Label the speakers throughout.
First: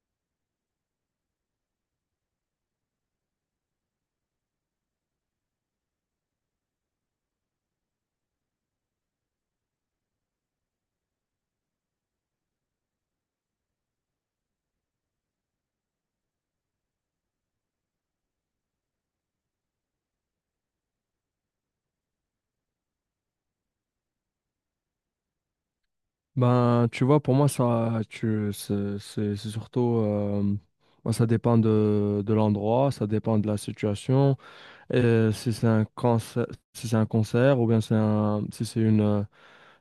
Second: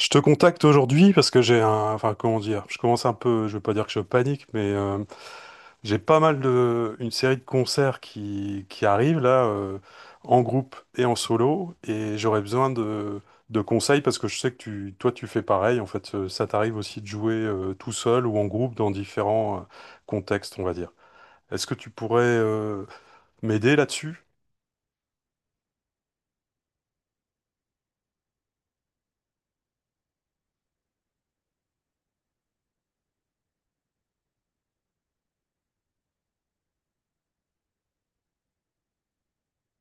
Speaker 1: Je te contacte aujourd'hui parce que j'ai un, enfin comment dire, je commence un peu, je veux pas dire que je panique, mais j'ai pas mal de, une série de concerts qui arrivent là, en groupe et en solo, et j'aurais besoin de conseils parce que je sais que toi tu fais pareil, en fait, ça t'arrive aussi de jouer tout seul ou en groupe dans différents contextes, on va dire. Est-ce que tu pourrais m'aider là-dessus?
Speaker 2: Ben, tu vois, pour moi, ça, tu, c'est surtout, moi, ça dépend de l'endroit, ça dépend de la situation, et si c'est un concert, si c'est un concert, ou bien c'est un, si c'est une,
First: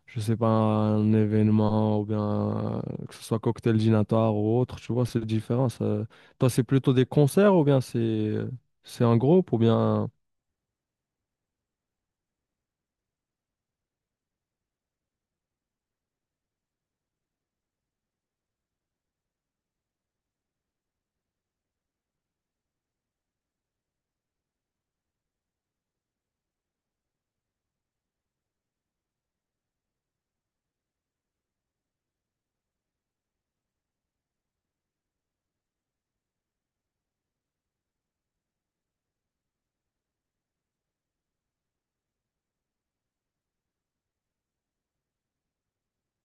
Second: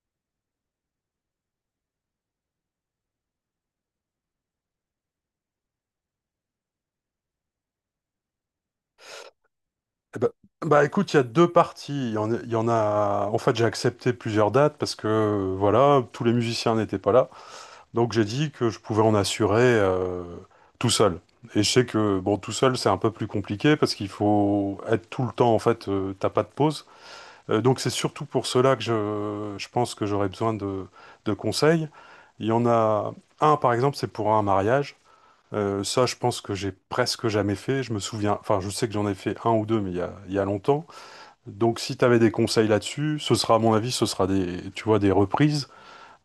Speaker 2: je sais pas, un événement, ou bien que ce soit cocktail dînatoire ou autre, tu vois, c'est différent. Ça. Toi, c'est plutôt des concerts, ou bien c'est un groupe, ou bien.
Speaker 1: Eh ben- Bah écoute, il y a deux parties. Il y en, a, il y en a- En fait, j'ai accepté plusieurs dates parce que voilà, tous les musiciens n'étaient pas là. Donc j'ai dit que je pouvais en assurer tout seul. Et je sais que bon, tout seul, c'est un peu plus compliqué parce qu'il faut être tout le temps. En fait, t'as pas de pause. Donc c'est surtout pour cela que je pense que j'aurais besoin de conseils. Il y en a un, par exemple, c'est pour un mariage. Ça, je pense que j'ai presque jamais fait. Je me souviens. Enfin, je sais que j'en ai fait un ou deux, mais il y a longtemps. Donc si tu avais des conseils là-dessus, ce sera à mon avis, ce sera des, tu vois, des reprises.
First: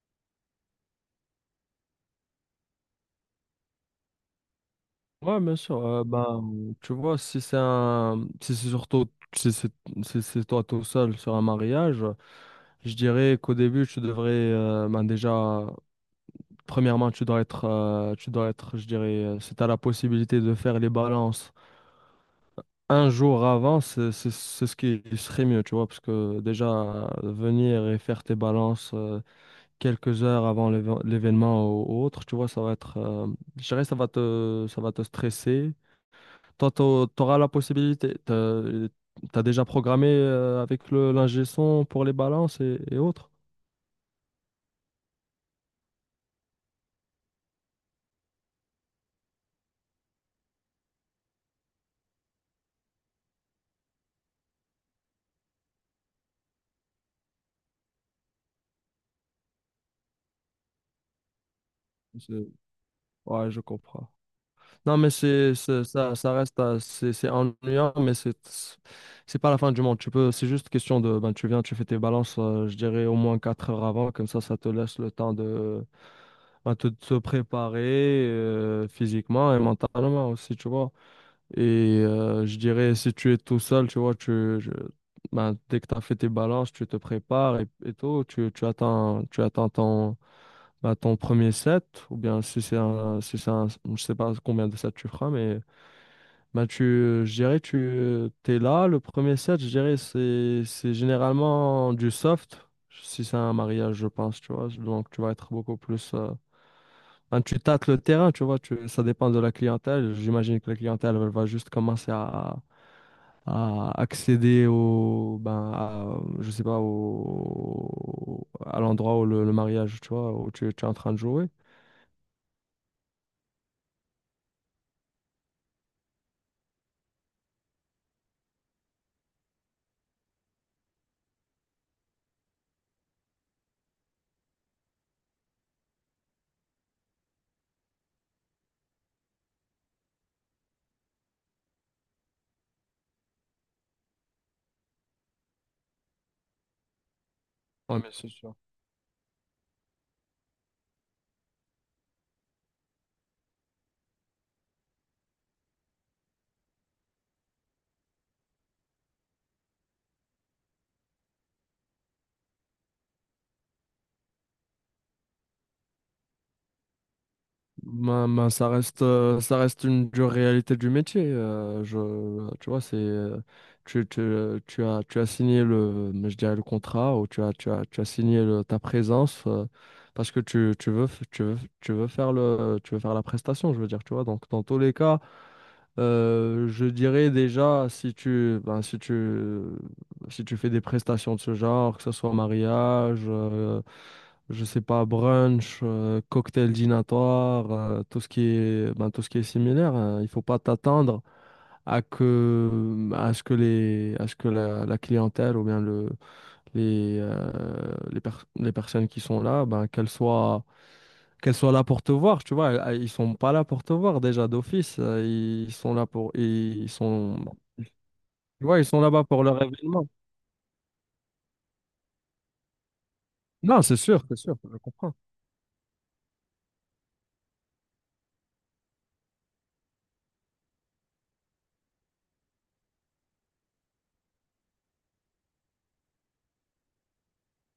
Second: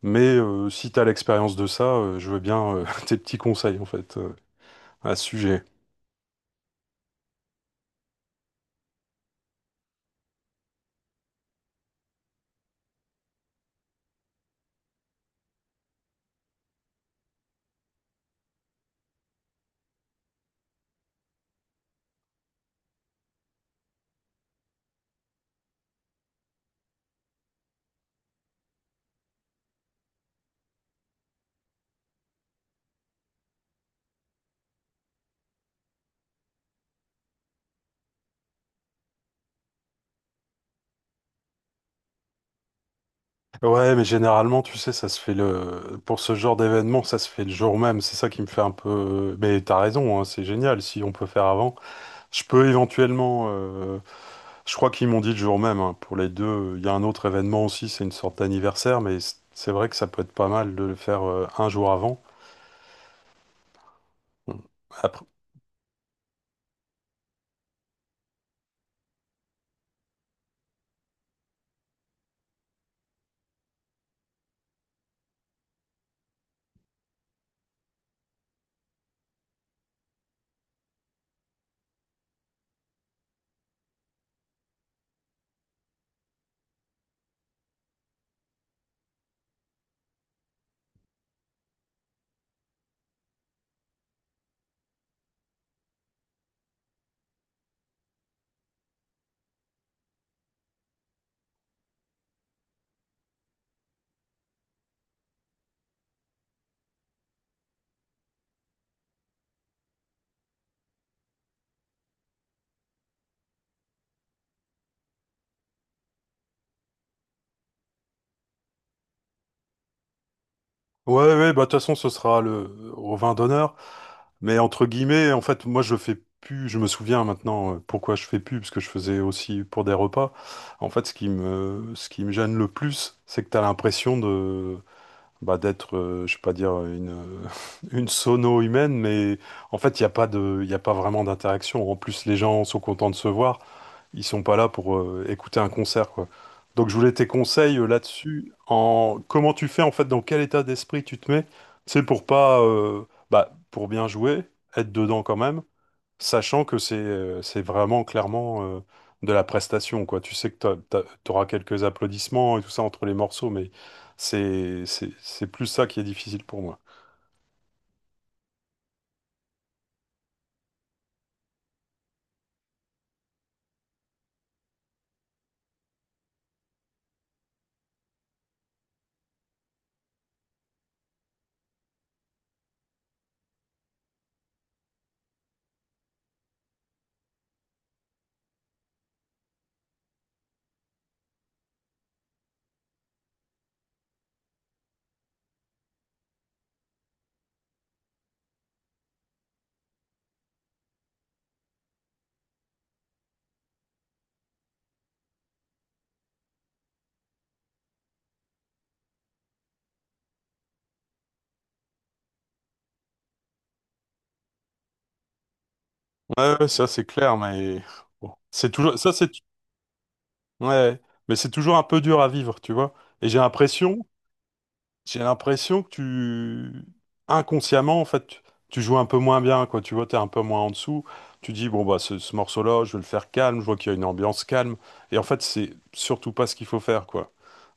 Speaker 1: Mais si tu as l'expérience de ça, je veux bien tes petits conseils en fait à ce
Speaker 2: Ouais, bien
Speaker 1: sujet.
Speaker 2: sûr. Bah, tu vois, si c'est un, si c'est surtout, si c'est, si c'est toi tout seul sur un mariage, je dirais qu'au début, tu devrais, ben déjà, premièrement, tu dois être, je dirais, si tu as la possibilité de faire les balances un jour avant, c'est ce qui serait mieux, tu vois, parce que déjà, venir et faire tes balances quelques heures avant l'événement ou autre, tu vois, ça va être, je dirais, ça va te stresser. Toi, t'auras la possibilité. T'as, t'as déjà programmé avec le l'ingé son pour les balances et autres.
Speaker 1: Ouais, mais généralement, tu sais, ça se fait le pour ce genre d'événement, ça se fait le jour même. C'est ça qui me fait un peu. Mais t'as raison, hein, c'est génial si on peut faire avant. Je peux éventuellement. Je crois qu'ils m'ont dit le jour même hein, pour les deux. Il y a un autre événement aussi, c'est une sorte d'anniversaire, mais c'est vrai que ça peut être pas mal de le faire un jour avant.
Speaker 2: Je- Ouais, je comprends. Non, mais
Speaker 1: Après,
Speaker 2: c'est, ça, ça reste, c'est ennuyant, mais c'est pas la fin du monde. Tu peux, c'est juste question de, ben, tu viens, tu fais tes balances, je dirais au moins 4 heures avant, comme ça te laisse le temps de, ben, te préparer physiquement et mentalement aussi, tu vois. Et je dirais, si tu es tout seul, tu vois, tu, je- ben, dès que tu as fait tes balances, tu te prépares et tout, tu, tu attends ton, ben, ton premier set, ou bien si c'est un, si c'est un, je sais pas combien de sets tu feras, mais. Ben tu, je dirais, tu es là. Le premier set, je dirais, c'est généralement du soft, si c'est un mariage, je pense, tu vois. Donc, tu vas être beaucoup plus, ben, tu tâtes le terrain, tu vois. Tu, ça dépend de la clientèle. J'imagine que la clientèle, elle va juste commencer à accéder au, ben, à, je sais pas, au, à l'endroit où le mariage, tu vois, où tu es en train
Speaker 1: ouais,
Speaker 2: de jouer.
Speaker 1: ouais, bah, de toute façon, ce sera le, au vin d'honneur. Mais entre guillemets, en fait, moi, je fais plus, je me souviens maintenant pourquoi je fais plus, parce que je faisais aussi pour des repas. En fait, ce qui me gêne le plus, c'est que t'as l'impression de, bah, d'être, je sais pas dire une, une sono humaine, mais en fait, il n'y a pas de, il y a pas vraiment d'interaction. En plus, les gens sont contents de se voir. Ils sont pas là pour écouter un concert, quoi. Donc je voulais tes conseils
Speaker 2: Ouais, mais c'est
Speaker 1: là-dessus,
Speaker 2: sûr.
Speaker 1: en comment tu fais en fait, dans quel état d'esprit tu te mets, c'est pour pas, bah, pour bien jouer, être dedans quand même, sachant que c'est vraiment clairement de la prestation, quoi. Tu sais que tu auras quelques applaudissements et tout ça entre les morceaux, mais c'est plus ça qui est difficile pour moi.
Speaker 2: Ben, ben, ça reste une dure réalité du métier. Je, tu vois, c'est, tu, tu, tu as signé le, mais je dirais le contrat ou tu as, tu as, tu as ta présence parce que tu veux, tu veux, tu veux faire le, tu veux faire la prestation, je veux dire, tu vois. Donc, dans tous les cas, je dirais déjà, si tu, ben, si tu, si tu fais des prestations de ce genre, que ce soit mariage, je sais pas, brunch, cocktail dînatoire, tout ce qui est, ben, tout ce qui est similaire, hein, il faut pas t'attendre à que, à ce que les, à ce que la clientèle ou bien le, les, euh, les, les personnes qui sont là, ben, qu'elles soient là pour te voir, tu vois. Ils sont pas là pour te voir déjà d'office. Ils sont là pour,
Speaker 1: Ouais, ouais, ça
Speaker 2: ils
Speaker 1: c'est clair,
Speaker 2: sont,
Speaker 1: mais bon.
Speaker 2: tu
Speaker 1: C'est
Speaker 2: vois, ils
Speaker 1: toujours
Speaker 2: sont
Speaker 1: ça
Speaker 2: là-bas
Speaker 1: c'est
Speaker 2: pour leur événement.
Speaker 1: Ouais, mais c'est toujours un peu dur à vivre, tu vois. Et j'ai
Speaker 2: Non,
Speaker 1: l'impression
Speaker 2: c'est sûr, je comprends.
Speaker 1: J'ai l'impression que inconsciemment, en fait, tu joues un peu moins bien, quoi. Tu vois, t'es un peu moins en dessous. Tu dis, bon, bah, ce morceau-là, je vais le faire calme. Je vois qu'il y a une ambiance calme. Et en fait, c'est surtout pas ce qu'il faut faire, quoi.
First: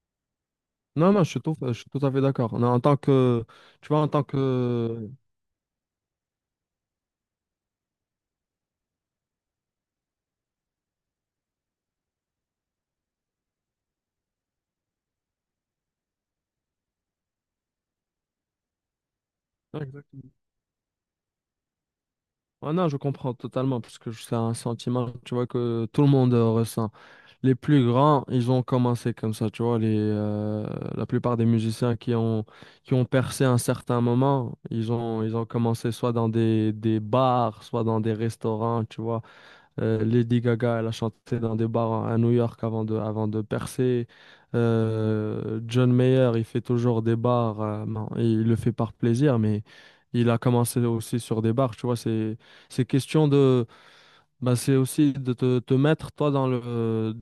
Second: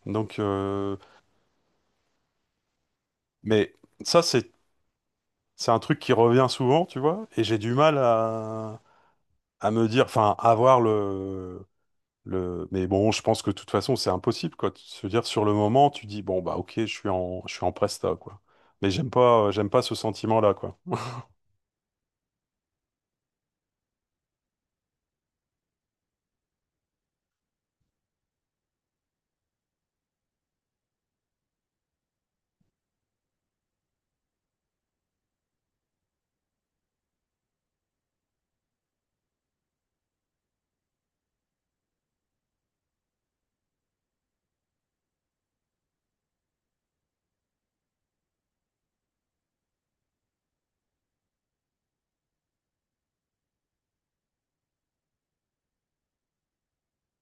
Speaker 1: Donc,
Speaker 2: Non, non, je suis tout à fait d'accord. Non, en tant que,
Speaker 1: mais
Speaker 2: tu vois, en
Speaker 1: ça,
Speaker 2: tant que,
Speaker 1: c'est un truc qui revient souvent, tu vois. Et j'ai du mal à me dire, enfin, à voir le, mais bon, je pense que de toute façon, c'est impossible, quoi. Se dire, sur le moment, tu dis, bon, bah, ok, je suis je suis en presta, quoi. Mais j'aime pas
Speaker 2: ouais,
Speaker 1: ce
Speaker 2: exactement.
Speaker 1: sentiment-là, quoi.
Speaker 2: Ouais, non, je comprends totalement parce que c'est un sentiment, tu vois, que tout le monde ressent. Les plus grands, ils ont commencé comme ça, tu vois. Les, la plupart des musiciens qui ont percé à un certain moment, ils ont commencé soit dans des bars, soit dans des restaurants, tu vois. Lady Gaga, elle a chanté dans des bars à New York avant de percer. John Mayer, il fait toujours des bars. Bon, il le fait par plaisir, mais il a commencé aussi sur des bars, tu vois. C'est question de... Bah, c'est aussi de te, te mettre toi dans le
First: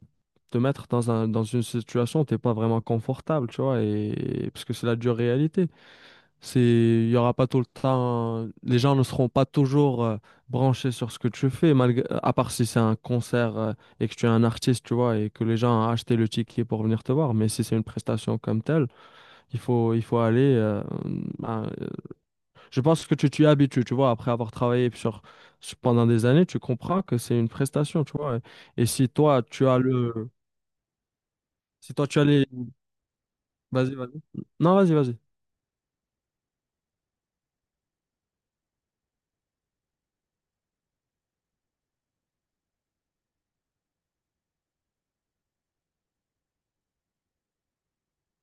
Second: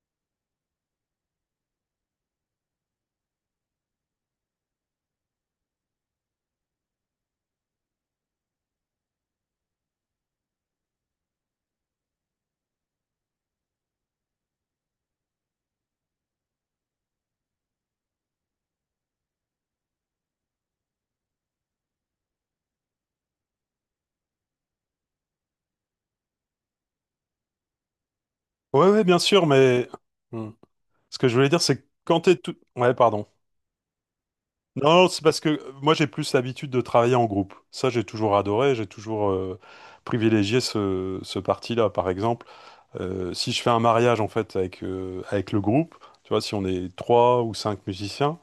Speaker 2: te mettre dans un, dans une situation où t'es pas vraiment confortable, tu vois, et parce que c'est la dure réalité. C'est, il y aura pas tout le temps, les gens ne seront pas toujours branchés sur ce que tu fais, malgré, à part si c'est un concert et que tu es un artiste, tu vois, et que les gens ont acheté le ticket pour venir te voir. Mais si c'est une prestation comme telle, il faut, il faut aller, à- je pense que tu t'y habitues, tu vois, après avoir travaillé sur, pendant des années, tu comprends que c'est une prestation, tu vois. Et
Speaker 1: Ouais, ouais,
Speaker 2: si
Speaker 1: bien
Speaker 2: toi,
Speaker 1: sûr,
Speaker 2: tu as
Speaker 1: mais
Speaker 2: le,
Speaker 1: hmm. Ce que je voulais dire, c'est que
Speaker 2: si toi,
Speaker 1: quand
Speaker 2: tu as
Speaker 1: t'es
Speaker 2: les
Speaker 1: tout... Ouais, pardon.
Speaker 2: vas-y, vas-y. Non, vas-y,
Speaker 1: Non,
Speaker 2: vas-y.
Speaker 1: c'est parce que moi, j'ai plus l'habitude de travailler en groupe. Ça, j'ai toujours adoré, j'ai toujours privilégié ce parti-là. Par exemple, si je fais un mariage, en fait, avec, avec le groupe, tu vois, si on est trois ou cinq musiciens,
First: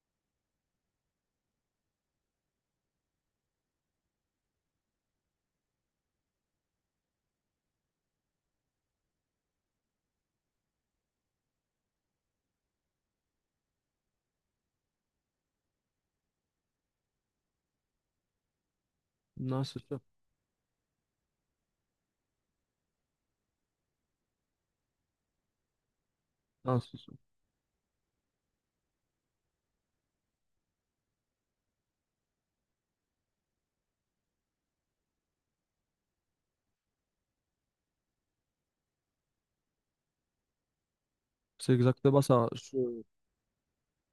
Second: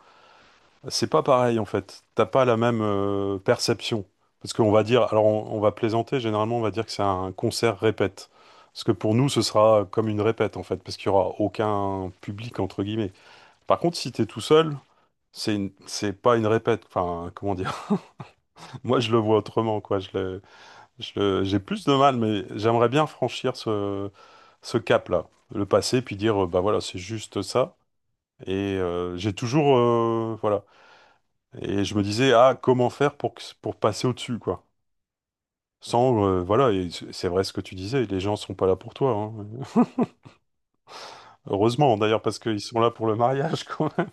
Speaker 1: c'est pas pareil en fait. T'as pas la même perception. Parce qu'on va dire, alors on va plaisanter, généralement on va dire que c'est un concert répète. Parce que pour nous, ce sera comme une répète en fait, parce qu'il y aura aucun public entre guillemets. Par contre, si t'es tout seul, c'est pas une répète. Enfin, comment dire? Moi, je le vois
Speaker 2: Non, c'est
Speaker 1: autrement quoi.
Speaker 2: sûr.
Speaker 1: J'ai plus de mal, mais j'aimerais bien franchir ce cap-là, le passer, puis dire, bah
Speaker 2: Non,
Speaker 1: voilà,
Speaker 2: c'est
Speaker 1: c'est
Speaker 2: sûr.
Speaker 1: juste ça. Et voilà. Et je me disais, ah, comment faire pour, pour passer au-dessus, quoi. Sans, voilà, et c'est vrai ce que tu disais, les gens sont pas là pour toi, hein.
Speaker 2: C'est
Speaker 1: Heureusement, d'ailleurs,
Speaker 2: exactement
Speaker 1: parce
Speaker 2: ça.
Speaker 1: qu'ils sont là
Speaker 2: Je,
Speaker 1: pour le mariage, quand même.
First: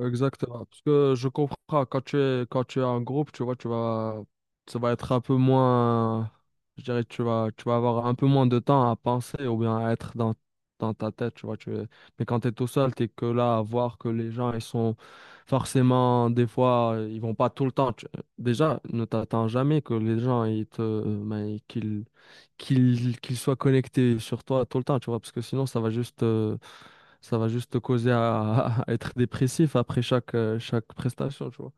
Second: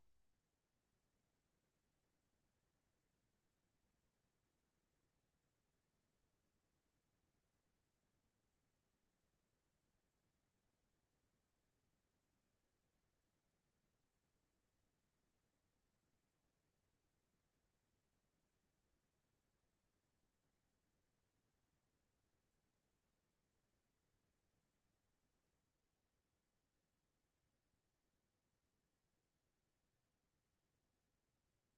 Speaker 2: exactement. Parce que je comprends, quand tu es en groupe, tu vois, tu vas, ça va être un peu moins, je dirais, tu vas avoir un peu moins de temps à penser ou bien à être dans, dans ta tête, tu vois. Mais quand tu es tout seul, tu es que là à voir que les gens, ils sont forcément, des fois, ils vont pas tout le temps. Tu- déjà, ne t'attends jamais que les gens, ils te, ben, qu'ils, qu'ils, qu'ils soient connectés sur toi tout le temps, tu vois, parce que sinon, ça va juste ça va juste te causer à, à être dépressif après chaque, chaque prestation, tu vois.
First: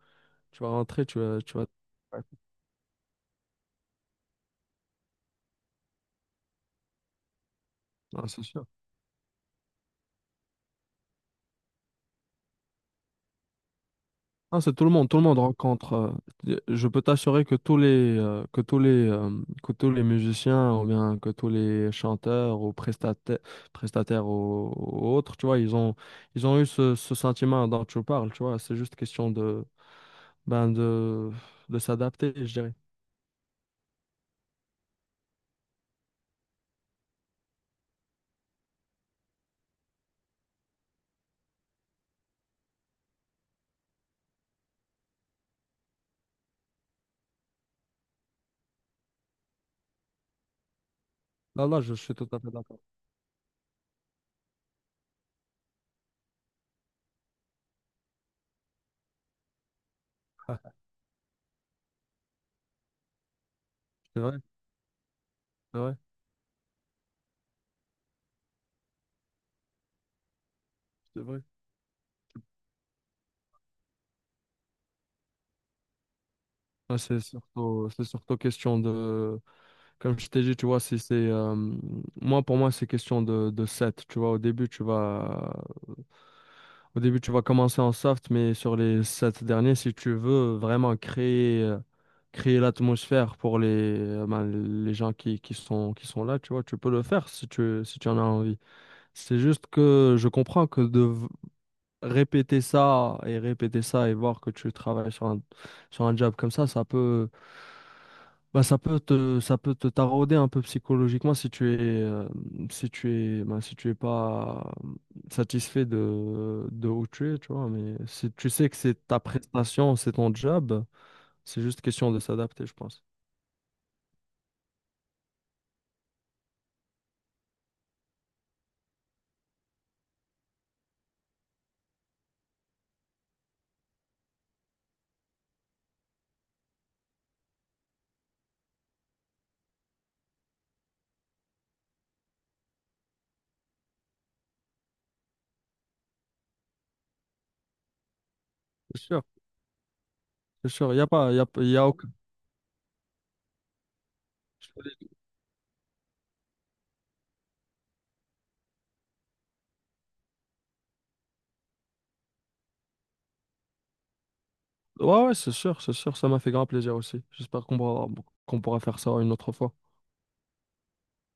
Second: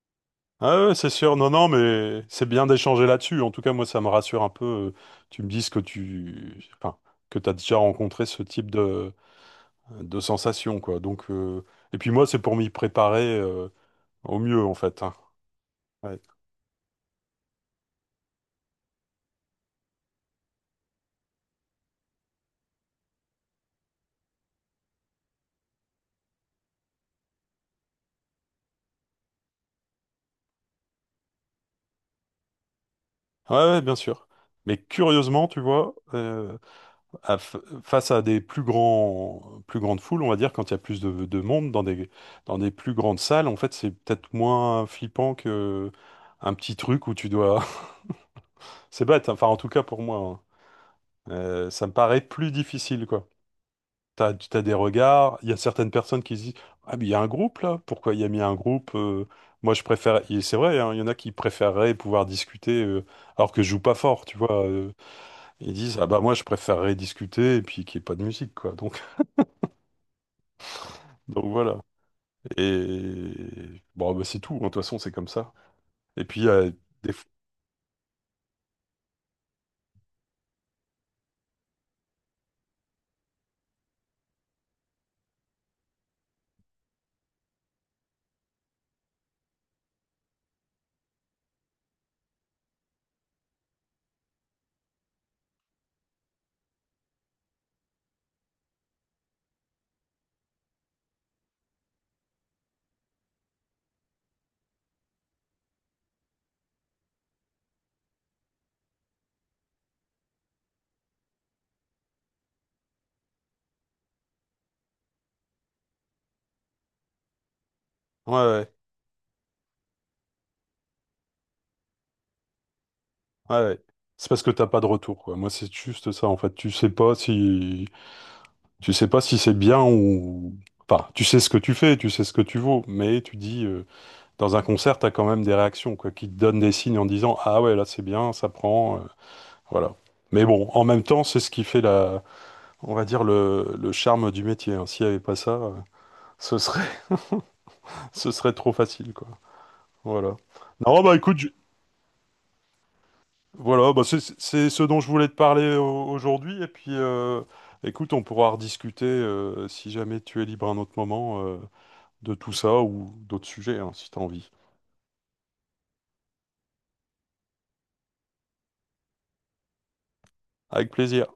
Speaker 2: Tu vas
Speaker 1: Ah ouais,
Speaker 2: rentrer,
Speaker 1: c'est sûr, non,
Speaker 2: tu
Speaker 1: non,
Speaker 2: vas... Ouais.
Speaker 1: mais c'est bien d'échanger là-dessus. En tout cas, moi, ça me rassure un peu. Tu me dises que enfin, que t'as déjà rencontré
Speaker 2: Non, c'est
Speaker 1: ce
Speaker 2: sûr.
Speaker 1: type de sensation, quoi. Donc, et puis moi, c'est pour m'y préparer, au mieux,
Speaker 2: Non,
Speaker 1: en
Speaker 2: c'est
Speaker 1: fait, hein.
Speaker 2: tout le monde rencontre.
Speaker 1: Ouais.
Speaker 2: Je peux t'assurer que tous les, que tous les, que tous les musiciens ou bien que tous les chanteurs ou prestataires, prestataires ou autres, tu vois, ils ont eu ce, ce sentiment dont tu parles, tu vois. C'est juste question de, ben de s'adapter, je dirais.
Speaker 1: Ouais, ouais, bien sûr. Mais curieusement, tu vois, à face à des plus grands, plus grandes foules, on va dire, quand il y a plus de monde dans dans des plus grandes salles, en fait, c'est peut-être moins flippant que un petit truc où tu dois. C'est bête, hein, enfin, en tout cas pour moi, hein.
Speaker 2: Là, là,
Speaker 1: Ça me
Speaker 2: je suis
Speaker 1: paraît
Speaker 2: tout à
Speaker 1: plus
Speaker 2: fait d'accord.
Speaker 1: difficile, quoi. T'as des regards, il y a certaines personnes qui se disent, ah, mais il y a un groupe là, pourquoi il y a mis un groupe moi je préfère, et c'est vrai, hein, il y en a qui préféreraient pouvoir discuter alors que je joue pas
Speaker 2: C'est
Speaker 1: fort, tu
Speaker 2: vrai,
Speaker 1: vois. Ils
Speaker 2: c'est vrai,
Speaker 1: disent, ah bah moi je préférerais discuter et puis qu'il n'y ait pas de musique, quoi. Donc,
Speaker 2: c'est vrai.
Speaker 1: donc voilà. Et bon, bah, c'est tout, hein, de toute façon c'est comme ça. Et puis,
Speaker 2: Ah,
Speaker 1: des...
Speaker 2: c'est
Speaker 1: fois-
Speaker 2: surtout, c'est surtout question de, comme je t'ai dit, tu vois, si c'est, moi, pour moi, c'est question de set, tu vois, au début, tu vas, au début, tu vas commencer en soft, mais sur les sept derniers, si tu veux vraiment créer, créer l'atmosphère pour les, ben, les gens qui sont là, tu vois, tu peux le faire si tu, si tu en as envie. C'est juste que je comprends que de, répéter ça et voir que tu travailles sur un job comme ça peut, bah, ça peut te tarauder un peu psychologiquement si tu es, si tu es, bah, si tu es pas satisfait de où tu es, tu vois. Mais si tu sais
Speaker 1: ouais,
Speaker 2: que c'est ta prestation, c'est ton job, c'est juste question de s'adapter, je pense.
Speaker 1: ouais, ouais, ouais. C'est parce que t'as pas de retour, quoi. Moi c'est juste ça, en fait. Tu sais pas si. Tu sais pas si c'est bien ou... Enfin, tu sais ce que tu fais, tu sais ce que tu vaux, mais tu dis, dans un concert, t'as quand même des réactions, quoi, qui te donnent des signes en disant, ah ouais, là c'est bien, ça prend, voilà. Mais bon, en même temps, c'est ce qui fait la, on va dire, le charme du métier, hein. S'il n'y avait pas ça, ce serait, ce serait trop
Speaker 2: C'est
Speaker 1: facile,
Speaker 2: sûr,
Speaker 1: quoi. Voilà.
Speaker 2: c'est sûr. Il y
Speaker 1: Non,
Speaker 2: a
Speaker 1: bah
Speaker 2: pas, il
Speaker 1: écoute,
Speaker 2: y a, y a aucun-
Speaker 1: voilà, bah, c'est ce dont je voulais te parler aujourd'hui, et puis, écoute, on pourra rediscuter, si jamais tu es libre à un autre moment. De tout ça ou d'autres sujets, hein, si tu as envie.
Speaker 2: ouais, ouais, c'est sûr, c'est sûr. Ça m'a fait grand plaisir aussi. J'espère qu'on pourra faire ça une autre fois.
Speaker 1: Avec plaisir.